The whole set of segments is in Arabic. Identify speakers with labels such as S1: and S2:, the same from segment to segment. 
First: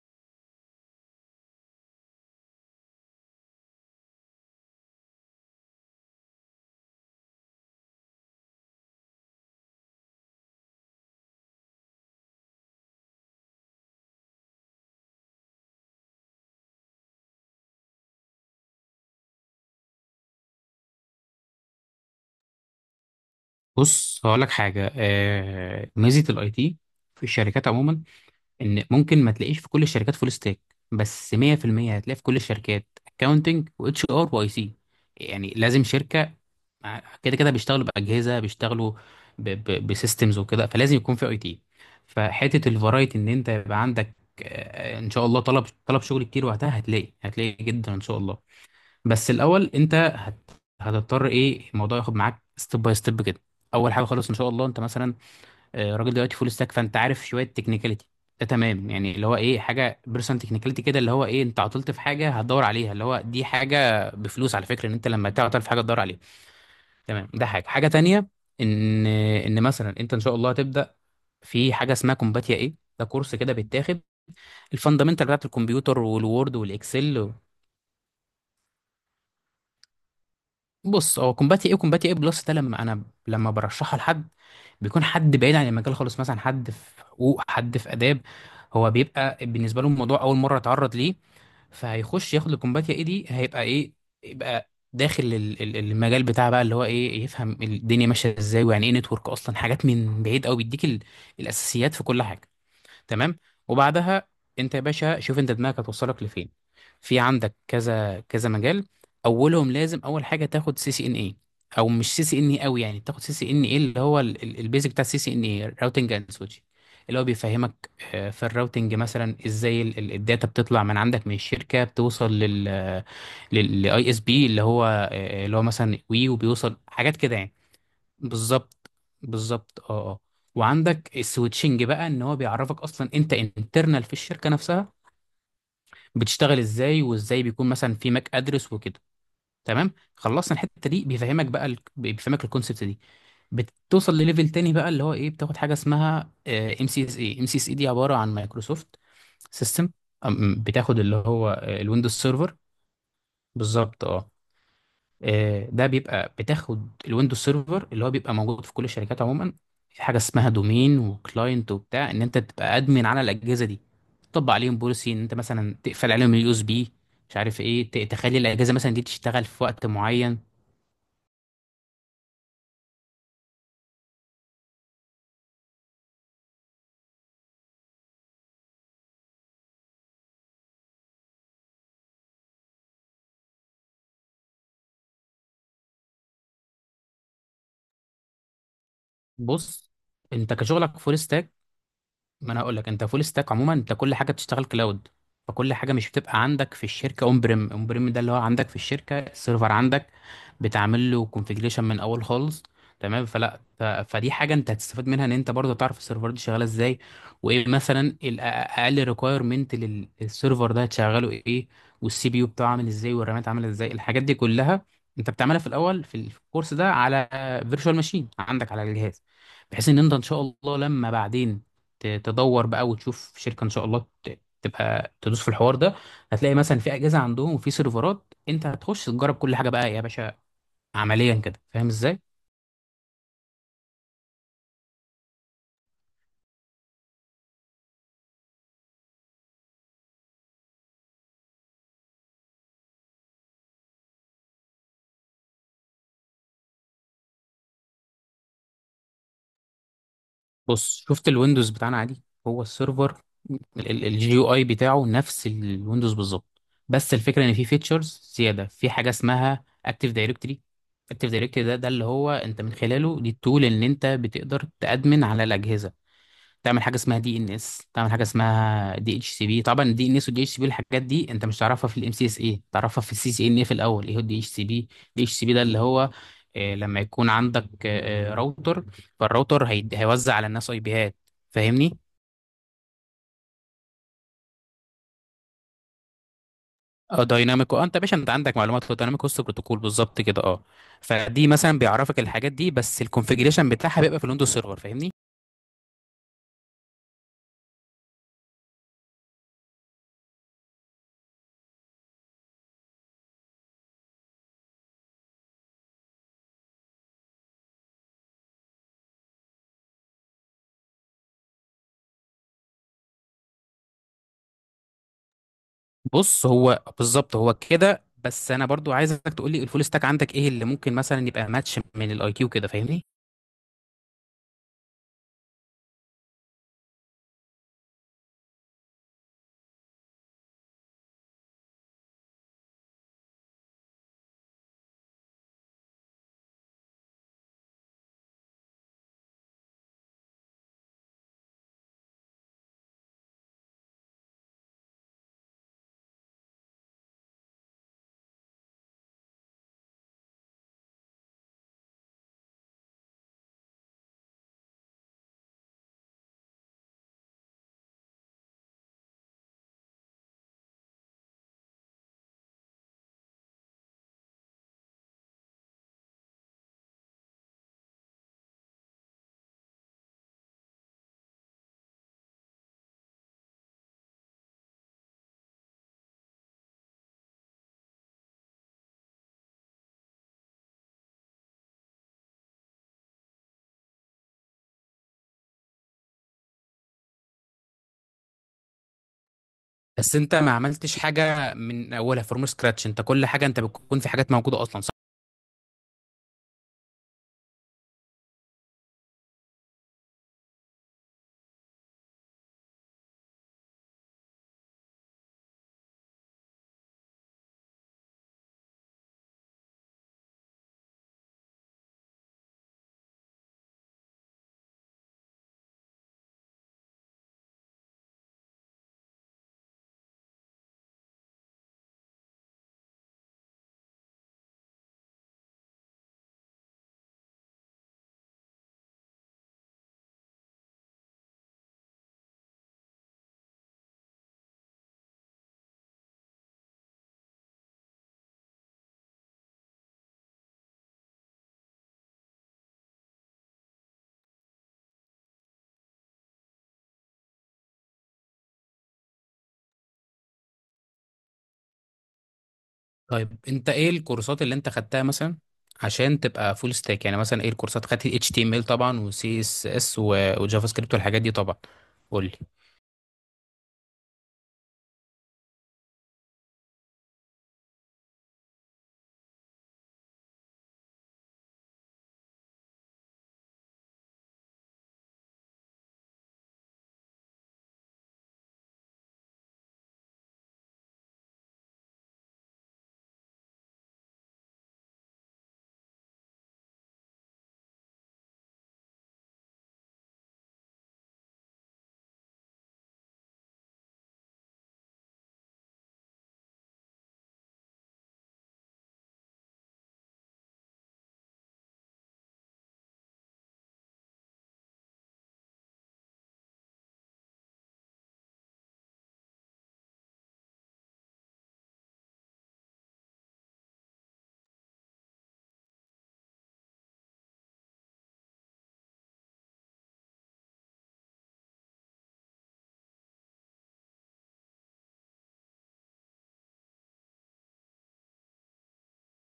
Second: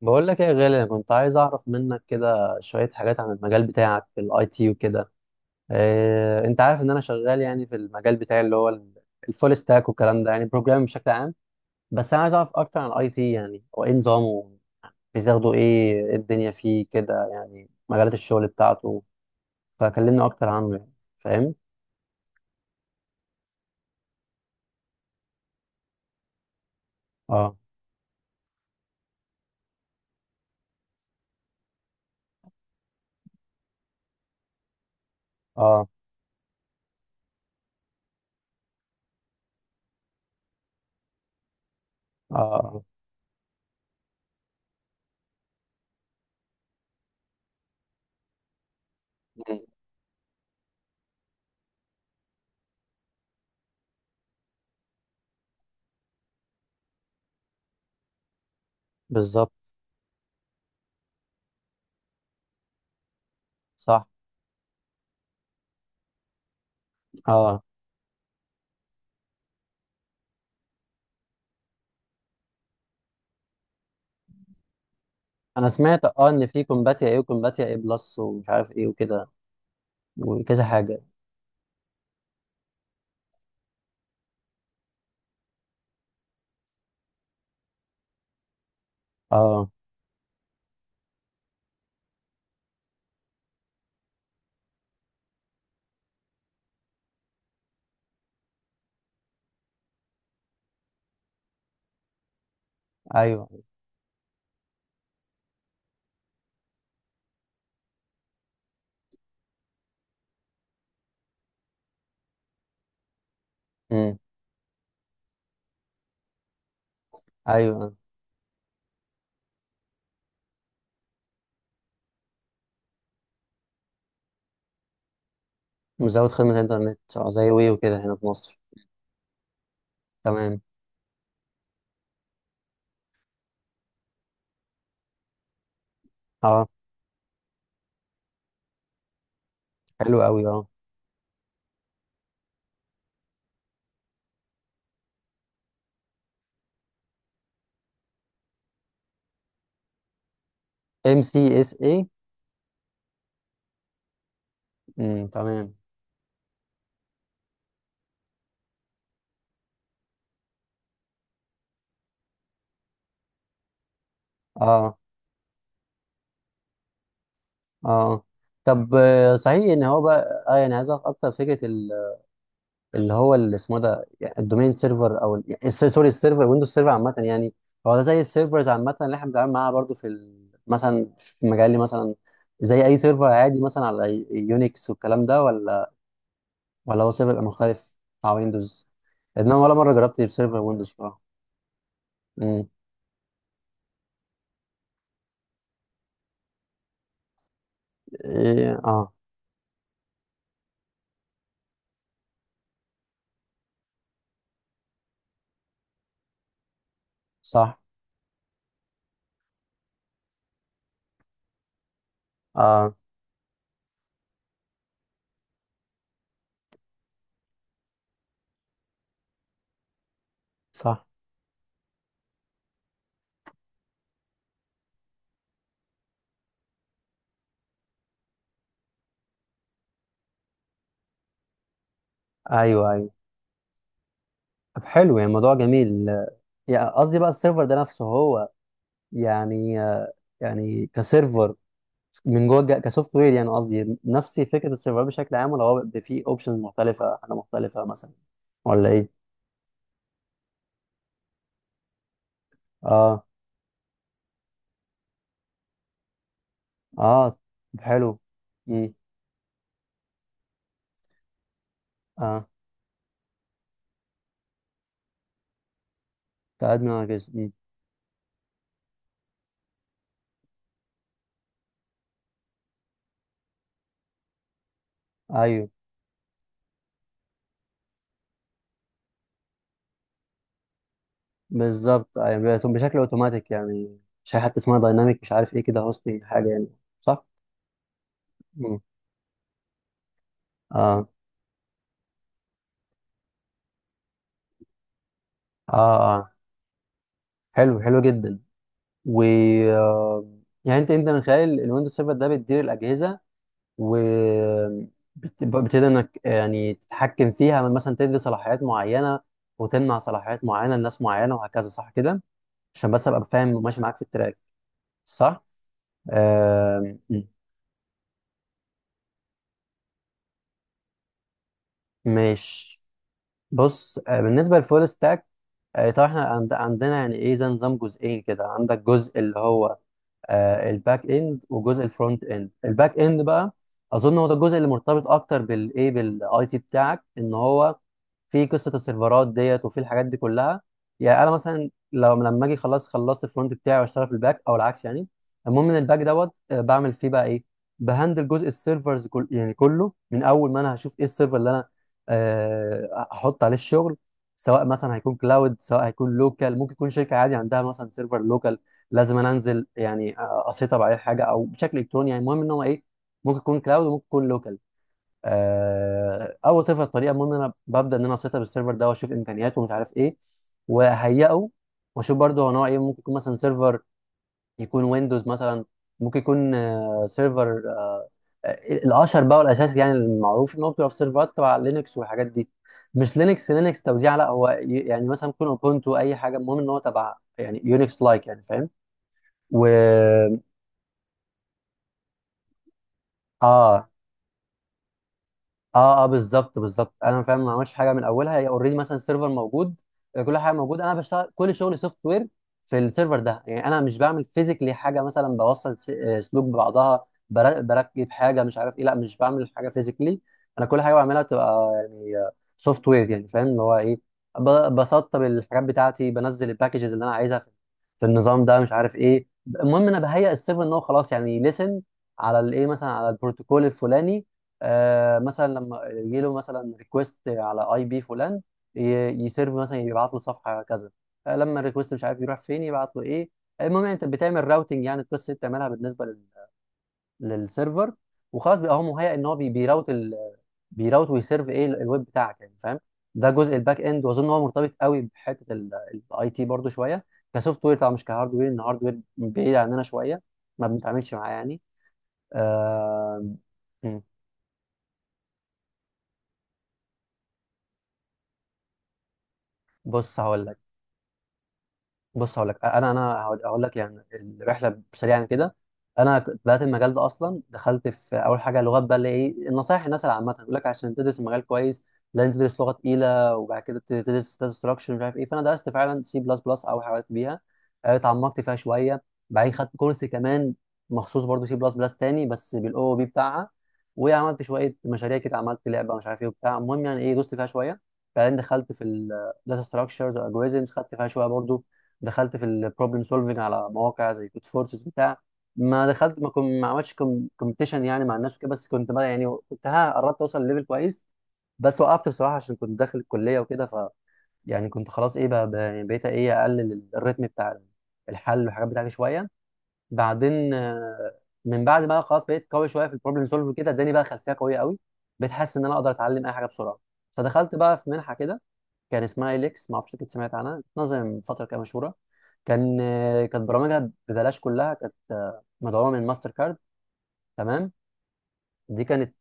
S1: بقول لك ايه يا غالي، انا كنت عايز اعرف منك كده شويه حاجات عن المجال بتاعك في الاي تي وكده. إيه، انت عارف ان انا شغال يعني في المجال بتاعي اللي هو الفول ستاك والكلام ده، يعني بروجرامنج بشكل عام. بس انا عايز اعرف اكتر عن الاي تي، يعني هو ايه نظامه؟ بتاخده ايه؟ إيه الدنيا فيه كده يعني مجالات الشغل بتاعته؟ فكلمني اكتر عنه يعني. فاهم؟
S2: بص، هقول لك حاجه. ميزه الاي تي في
S1: اه.
S2: الشركات عموما ان ممكن ما تلاقيش في كل الشركات فول ستاك، بس 100% هتلاقي في كل الشركات اكاونتنج واتش ار واي سي، يعني لازم
S1: اه.
S2: شركه كده كده بيشتغلوا باجهزه، بيشتغلوا بسيستمز وكده، فلازم يكون في اي تي.
S1: اه.
S2: فحته
S1: آه.
S2: الفرايتي ان انت يبقى عندك، ان شاء الله، طلب شغل كتير، وقتها هتلاقي جدا ان شاء الله. بس
S1: مم.
S2: الاول، انت هتضطر، ايه الموضوع ياخد معاك ستيب باي ستيب كده. اول حاجه خالص، ان شاء الله، انت مثلا راجل دلوقتي فول ستاك، فانت عارف شويه تكنيكاليتي. ده تمام، يعني اللي هو
S1: بالظبط.
S2: ايه، حاجه بيرسون تكنيكاليتي كده، اللي هو ايه، انت عطلت في حاجه هتدور عليها، اللي هو دي
S1: صح.
S2: حاجه بفلوس على فكره، ان انت لما تعطل في حاجه تدور عليها. تمام. ده
S1: اه.
S2: حاجه، حاجه تانية، ان مثلا انت ان شاء الله هتبدا في حاجه اسمها كومباتيا ايه، ده كورس كده بيتاخد الفاندامنتال بتاعت
S1: انا
S2: الكمبيوتر
S1: سمعت اه ان
S2: والوورد
S1: في كومباتيا ايه
S2: والاكسل.
S1: وكومباتيا ايه بلس ومش عارف ايه وكده وكذا حاجه.
S2: بص، هو كومباتي ايه وكومباتي ايه بلس، ده لما انا برشحها لحد، بيكون حد بعيد عن المجال خالص، مثلا حد في حقوق، حد في اداب، هو بيبقى
S1: اه.
S2: بالنسبه له الموضوع اول مره اتعرض ليه، فهيخش ياخد الكومباتيا ايه دي، هيبقى ايه، يبقى داخل المجال بتاع بقى، اللي هو ايه، يفهم الدنيا ماشيه ازاي، ويعني ايه نتورك اصلا، حاجات من بعيد قوي، بيديك الاساسيات في كل حاجه. تمام.
S1: ايوه.
S2: وبعدها انت يا باشا، شوف انت دماغك هتوصلك لفين. في عندك كذا كذا مجال، اولهم لازم اول حاجه تاخد سي سي ان اي، او مش سي سي ان اي قوي، يعني تاخد سي سي ان اي اللي
S1: امم
S2: هو البيزك بتاع السي سي ان اي، راوتنج اند سويتشنج، اللي هو بيفهمك
S1: ايوه،
S2: في الراوتنج مثلا، ازاي الداتا بتطلع من عندك من الشركه، بتوصل للاي اس بي، اللي هو مثلا وي،
S1: مزود خدمه
S2: وبيوصل
S1: انترنت،
S2: حاجات
S1: اه،
S2: كده
S1: زي
S2: يعني.
S1: وي وكده هنا في مصر.
S2: بالظبط، بالظبط، اه، اه.
S1: تمام.
S2: وعندك السويتشنج بقى، ان هو بيعرفك اصلا انت انترنال في الشركه نفسها بتشتغل
S1: اه.
S2: ازاي، وازاي بيكون مثلا في ماك ادرس وكده. تمام،
S1: حلو قوي.
S2: خلصنا
S1: اه.
S2: الحته دي. بيفهمك الكونسبت دي. بتوصل لليفل تاني بقى، اللي هو ايه، بتاخد حاجه اسمها ام سي اس اي دي عباره عن مايكروسوفت سيستم، بتاخد اللي
S1: ام سي
S2: هو
S1: اس اي.
S2: الويندوز سيرفر. بالظبط، اه.
S1: تمام.
S2: ده بيبقى بتاخد الويندوز سيرفر اللي هو بيبقى موجود في كل الشركات عموما، في حاجه اسمها دومين وكلاينت وبتاع، ان انت تبقى ادمن على الاجهزه دي، تطبق عليهم
S1: اه.
S2: بوليسي، ان انت مثلا تقفل عليهم اليو اس بي، مش عارف
S1: اه.
S2: ايه،
S1: آه.
S2: تخلي الاجهزه مثلا
S1: طب
S2: دي تشتغل في
S1: صحيح ان
S2: وقت
S1: هو
S2: معين.
S1: بقى اه يعني عايز اعرف اكتر فكره اللي هو اللي اسمه ده، يعني الدومين سيرفر او يعني سوري، السيرفر، ويندوز سيرفر عامه يعني. هو ده زي السيرفرز عامه اللي احنا بنتعامل معاها برضو في مثلا في مجالي مثلا؟ زي اي سيرفر عادي مثلا على يونكس والكلام ده، ولا هو سيرفر يبقى مختلف بتاع ويندوز؟ انما ولا
S2: بص،
S1: مره جربت
S2: انت
S1: بسيرفر ويندوز
S2: كشغلك فول
S1: بصراحه.
S2: ما انا
S1: امم.
S2: هقول لك، انت فول ستاك عموما، انت كل حاجه بتشتغل كلاود، فكل حاجه مش بتبقى عندك في الشركه. اون بريم، اون بريم ده اللي هو عندك
S1: إيه.
S2: في
S1: اه.
S2: الشركه السيرفر عندك، بتعمل له كونفيجريشن من اول خالص. تمام. فدي حاجه انت هتستفاد منها، ان انت برضه تعرف السيرفر دي شغاله ازاي، وايه
S1: صح.
S2: مثلا الاقل ريكويرمنت للسيرفر ده، هتشغله ايه، والسي بي يو بتاعه عامل
S1: اه.
S2: ازاي، والرامات عامله ازاي، الحاجات دي كلها انت بتعملها في الاول في الكورس ده على فيرتشوال ماشين عندك على الجهاز، بحيث ان انت ان شاء الله
S1: صح.
S2: لما بعدين تدور بقى وتشوف شركه، ان شاء الله تبقى تدوس في الحوار ده. هتلاقي مثلا في اجهزه عندهم، وفي سيرفرات انت هتخش تجرب كل حاجه بقى يا باشا، عمليا كده، فاهم ازاي؟
S1: ايوه، ايوه. طب حلو يعني الموضوع جميل. يعني قصدي بقى السيرفر ده نفسه هو، يعني يعني كسيرفر، من جوه كسوفت وير، يعني قصدي نفس فكره السيرفر بشكل عام، ولا هو بيبقى فيه اوبشنز مختلفه، حاجه مختلفه مثلا، ولا ايه؟
S2: بص، شفت الويندوز بتاعنا عادي، هو السيرفر،
S1: اه.
S2: الجي يو اي بتاعه نفس الويندوز بالظبط، بس
S1: اه،
S2: الفكره ان في
S1: طب حلو.
S2: فيتشرز زياده، في
S1: امم.
S2: حاجه اسمها اكتيف دايركتري. اكتيف دايركتري ده اللي هو
S1: اه،
S2: انت من خلاله، دي التول ان انت بتقدر تادمن على الاجهزه، تعمل
S1: كادمن
S2: حاجه
S1: على
S2: اسمها دي
S1: جزء.
S2: ان
S1: امم.
S2: اس، تعمل حاجه اسمها دي اتش سي بي. طبعا الدي ان اس والدي اتش سي بي، الحاجات دي انت مش تعرفها في الام سي اس اي، تعرفها في السي سي ان اي في الاول. ايه هو الدي اتش سي بي؟ الدي اتش سي بي ده
S1: ايوه،
S2: اللي هو لما يكون عندك راوتر، فالراوتر هيوزع على الناس اي بيهات. فاهمني؟
S1: بالظبط يعني بيبقى بشكل اوتوماتيك يعني. مش حاجه حتى اسمها دايناميك مش عارف ايه كده، هوستنج حاجه يعني؟
S2: اه،
S1: صح.
S2: دايناميك، اه، انت يا باشا، انت عندك
S1: مم.
S2: معلومات، هو دايناميك هوست بروتوكول بالظبط كده، اه.
S1: اه.
S2: فدي مثلا بيعرفك الحاجات دي، بس الكونفجريشن بتاعها بيبقى في الويندوز سيرفر. فاهمني؟
S1: اه. اه، حلو حلو جدا. و آه، يعني انت انت من خلال الويندوز سيرفر ده بتدير الاجهزه، و بتقدر انك يعني تتحكم فيها مثلا، تدي صلاحيات معينه وتمنع صلاحيات معينه لناس معينه وهكذا، صح كده؟ عشان بس ابقى فاهم وماشي معاك في التراك. صح.
S2: بص، هو
S1: آه،
S2: بالظبط هو كده. بس انا برضو عايزك تقول لي، الفول ستاك عندك ايه اللي ممكن مثلا يبقى ماتش من الاي كيو كده؟
S1: ماشي.
S2: فاهمني؟
S1: بص، بالنسبه للفول ستاك، طبعا احنا عندنا يعني ايه زي نظام جزئين كده، عندك جزء اللي هو الباك اند وجزء الفرونت اند. الباك اند بقى اظن هو ده الجزء اللي مرتبط اكتر بالايه، بالاي تي بتاعك، ان هو في قصه السيرفرات ديت، وفي الحاجات دي كلها. يعني انا مثلا لو لما اجي خلاص خلصت الفرونت بتاعي واشتغل في الباك او العكس يعني. المهم ان الباك دوت بعمل فيه بقى ايه؟ بهندل جزء السيرفرز كل يعني كله، من اول ما انا هشوف ايه السيرفر اللي انا احط عليه الشغل، سواء مثلا هيكون كلاود سواء هيكون لوكال، ممكن يكون شركه عادي عندها مثلا سيرفر لوكال لازم انا انزل يعني اسيطر عليه حاجه، او بشكل الكتروني، يعني المهم ان هو ايه، ممكن يكون كلاود وممكن يكون لوكال. اول طريقه الطريقه المهم ان انا ببدا ان انا اسيطر بالسيرفر ده واشوف امكانياته ومش عارف ايه، واهيئه، واشوف برضه هو نوع ايه، ممكن يكون مثلا سيرفر يكون ويندوز مثلا، ممكن يكون سيرفر الاشهر بقى والاساسي، يعني المعروف ان هو بتبقى في سيرفرات تبع لينكس والحاجات دي. مش لينكس، لينكس توزيع، لا هو يعني مثلا يكون اوبونتو اي حاجه، المهم ان هو تبع يعني يونكس لايك، يعني فاهم؟ و
S2: بس انت ما عملتش حاجه من اولها، فروم سكراتش، انت كل حاجه انت
S1: اه.
S2: بتكون في حاجات موجوده اصلا، صح؟
S1: اه. اه، بالظبط بالظبط انا فاهم. ما عملش حاجه من اولها، هي اوريدي مثلا السيرفر موجود. كل حاجه موجوده، انا بشتغل كل شغلي سوفت وير في السيرفر ده. يعني انا مش بعمل فيزيكلي حاجه، مثلا بوصل سلوك ببعضها، بركب حاجه مش عارف ايه، لا، مش بعمل حاجه فيزيكلي. انا كل حاجه بعملها تبقى يعني سوفت وير، يعني فاهم اللي هو ايه. بسطب الحاجات بتاعتي، بنزل الباكجز اللي انا عايزها في في النظام ده مش عارف ايه. المهم انا بهيئ السيرفر ان هو خلاص يعني ليسن على الايه، مثلا على البروتوكول الفلاني. آه مثلا لما يجي له مثلا ريكوست على اي بي فلان، ي- يسيرف مثلا، يبعت له صفحه كذا. آه لما الريكوست مش عارف يروح فين، يبعت له ايه. المهم انت بتعمل راوتنج يعني، القصه دي بتعملها بالنسبه لل للسيرفر. وخلاص بيبقى هو مهيئ ان هو بيراوت ال بيراوت ويسيرف ايه الويب بتاعك، يعني فاهم. ده جزء الباك اند، واظن هو مرتبط قوي بحته الاي تي برضو شويه، كسوفت وير طبعا، مش كهارد وير، ان هارد وير بعيد عننا شويه، ما بنتعاملش معاه يعني. آه...
S2: طيب، انت ايه
S1: م.
S2: الكورسات اللي انت خدتها مثلا عشان تبقى فول ستاك؟ يعني مثلا ايه الكورسات؟ خدت اتش تي ام ال طبعا، وسي اس اس،
S1: بص هقول لك.
S2: وجافا سكريبت، والحاجات دي طبعا. قول لي.
S1: بص هقول لك، انا هقول لك يعني الرحله سريعا كده. انا كنت بدات المجال ده اصلا، دخلت في اول حاجه لغات بقى، اللي ايه النصايح الناس العامه يقول لك عشان تدرس المجال كويس لازم تدرس لغه تقيله، وبعد كده تدرس داتا ستراكشر مش عارف ايه. فانا درست فعلا سي بلس بلس او حاجات بيها، اتعمقت فيها شويه. بعدين خدت كورس كمان مخصوص برضو سي بلس بلس تاني، بس بالاو بي بتاعها. وعملت شويه مشاريع كده، عملت لعبه مش عارف ايه وبتاع، المهم يعني ايه دوست فيها شويه. بعدين دخلت في الداتا ستراكشرز والجوريزمز، خدت فيها شويه برضو. دخلت في البروبلم سولفنج على مواقع زي كود فورسز بتاع. ما دخلت، ما كنت، ما عملتش كومبيتيشن يعني مع الناس وكده، بس كنت بقى يعني كنت ها قربت اوصل لليفل كويس. بس وقفت بصراحه عشان كنت داخل الكليه وكده، ف يعني كنت خلاص ايه بقى، يعني بقيت ايه اقلل الريتم بتاع الحل والحاجات بتاعتي شويه. بعدين من بعد ما خلاص بقيت قوي شويه في البروبلم سولف كده، اداني بقى خلفيه قويه قوي، بقيت حاسس ان انا اقدر اتعلم اي حاجه بسرعه. فدخلت بقى في منحه كده، كان اسمها إليكس، ما اعرفش كنت سمعت عنها، نظم من فتره كده مشهوره. كان كانت برامجها ببلاش كلها، كانت مدعومه من ماستر كارد. تمام. دي كانت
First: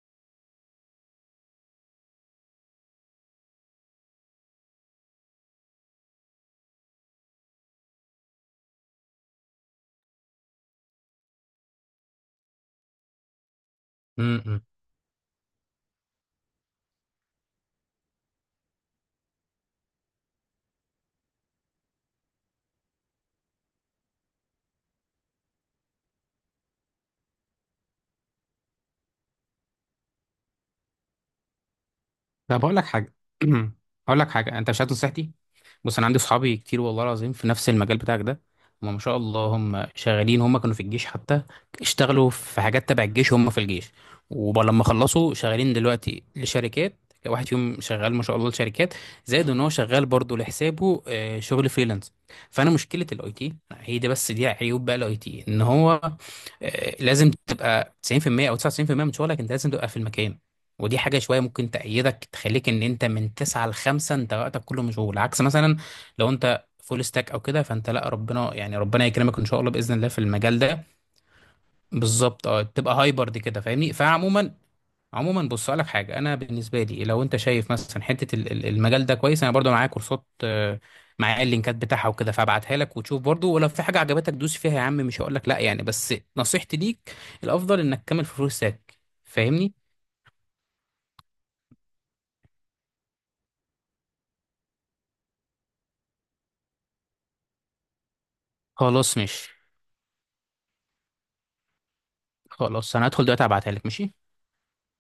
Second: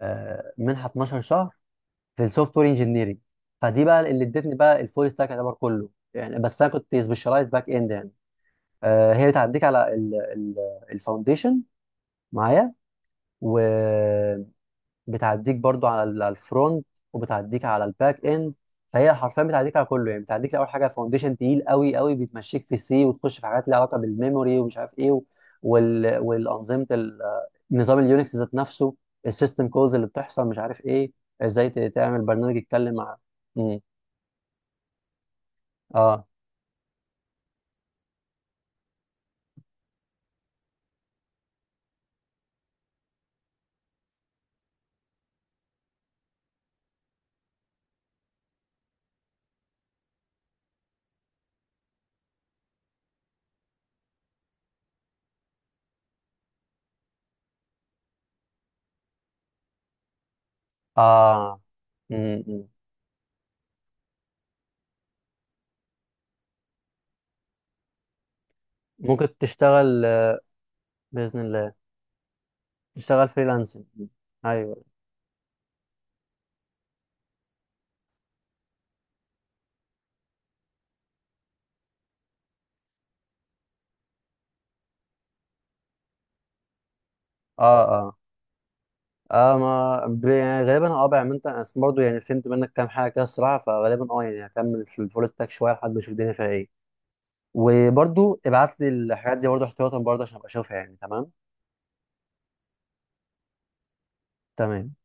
S1: منحه 12 شهر في السوفت وير انجينيرنج. فدي بقى اللي ادتني بقى الفول ستاك يعتبر كله يعني، بس انا كنت سبيشالايز باك اند يعني. هي بتعديك على الفاونديشن معايا، و
S2: امم، امم.
S1: بتعديك برضو على على الفرونت، وبتعديك على الباك اند. فهي حرفيا بتعديك على كله يعني، بتعديك اول حاجه فاونديشن تقيل قوي قوي، بتمشيك في سي وتخش في حاجات ليها علاقه بالميموري ومش عارف ايه، وال... والانظمه نظام اليونكس ذات نفسه، السيستم كولز اللي بتحصل مش عارف ايه، ازاي تعمل برنامج
S2: طب، هقول لك
S1: يتكلم
S2: حاجه.
S1: مع. مم.
S2: هقول لك حاجه، انت مش هات نصيحتي. بص، انا عندي
S1: اه.
S2: صحابي كتير والله العظيم في نفس المجال بتاعك ده، هم ما شاء الله هم شغالين، هم كانوا في الجيش حتى، اشتغلوا في حاجات تبع الجيش، هم في الجيش. ولما خلصوا، شغالين دلوقتي لشركات، واحد فيهم شغال ما شاء الله لشركات، زائد ان هو شغال برضه لحسابه شغل فريلانس. فانا مشكله الاي تي هي دي، بس دي عيوب بقى الاي تي، ان هو لازم تبقى 90% او 99% من شغلك، انت لازم تبقى في المكان. ودي حاجة شوية
S1: اه.
S2: ممكن تأيدك،
S1: مم. مم.
S2: تخليك إن أنت من تسعة لخمسة أنت وقتك كله مشغول، عكس مثلا لو أنت فول ستاك أو كده فأنت لأ، ربنا يعني ربنا
S1: ممكن
S2: يكرمك إن شاء الله، بإذن
S1: تشتغل.
S2: الله، في المجال ده.
S1: باذن الله.
S2: بالظبط، أه، تبقى
S1: تشتغل
S2: هايبرد كده،
S1: فريلانسنج.
S2: فاهمني؟ فعموما
S1: ايوه.
S2: عموما بص، أقول لك حاجة، أنا بالنسبة لي لو أنت شايف مثلا حتة المجال ده كويس، أنا برضو معايا كورسات، معايا اللينكات بتاعها وكده، فابعتها لك وتشوف برضو، ولو في حاجة عجبتك دوس فيها يا عم. مش هقول لك لأ يعني، بس نصيحتي ليك الأفضل
S1: اه.
S2: إنك
S1: اه.
S2: تكمل في فول ستاك.
S1: اه،
S2: فاهمني؟
S1: ما يعني غالبا اه بعمل انت، أنا برضه يعني فهمت منك كام حاجه كده الصراحه، فغالبا اه يعني هكمل في الفول ستاك شويه لحد ما اشوف الدنيا فيها ايه. وبرضه ابعت لي
S2: خلاص،
S1: الحاجات دي
S2: ماشي.
S1: برضه احتياطا برضه عشان ابقى اشوفها يعني. تمام.
S2: خلاص، انا هدخل دلوقتي ابعتها لك. ماشي.
S1: تمام.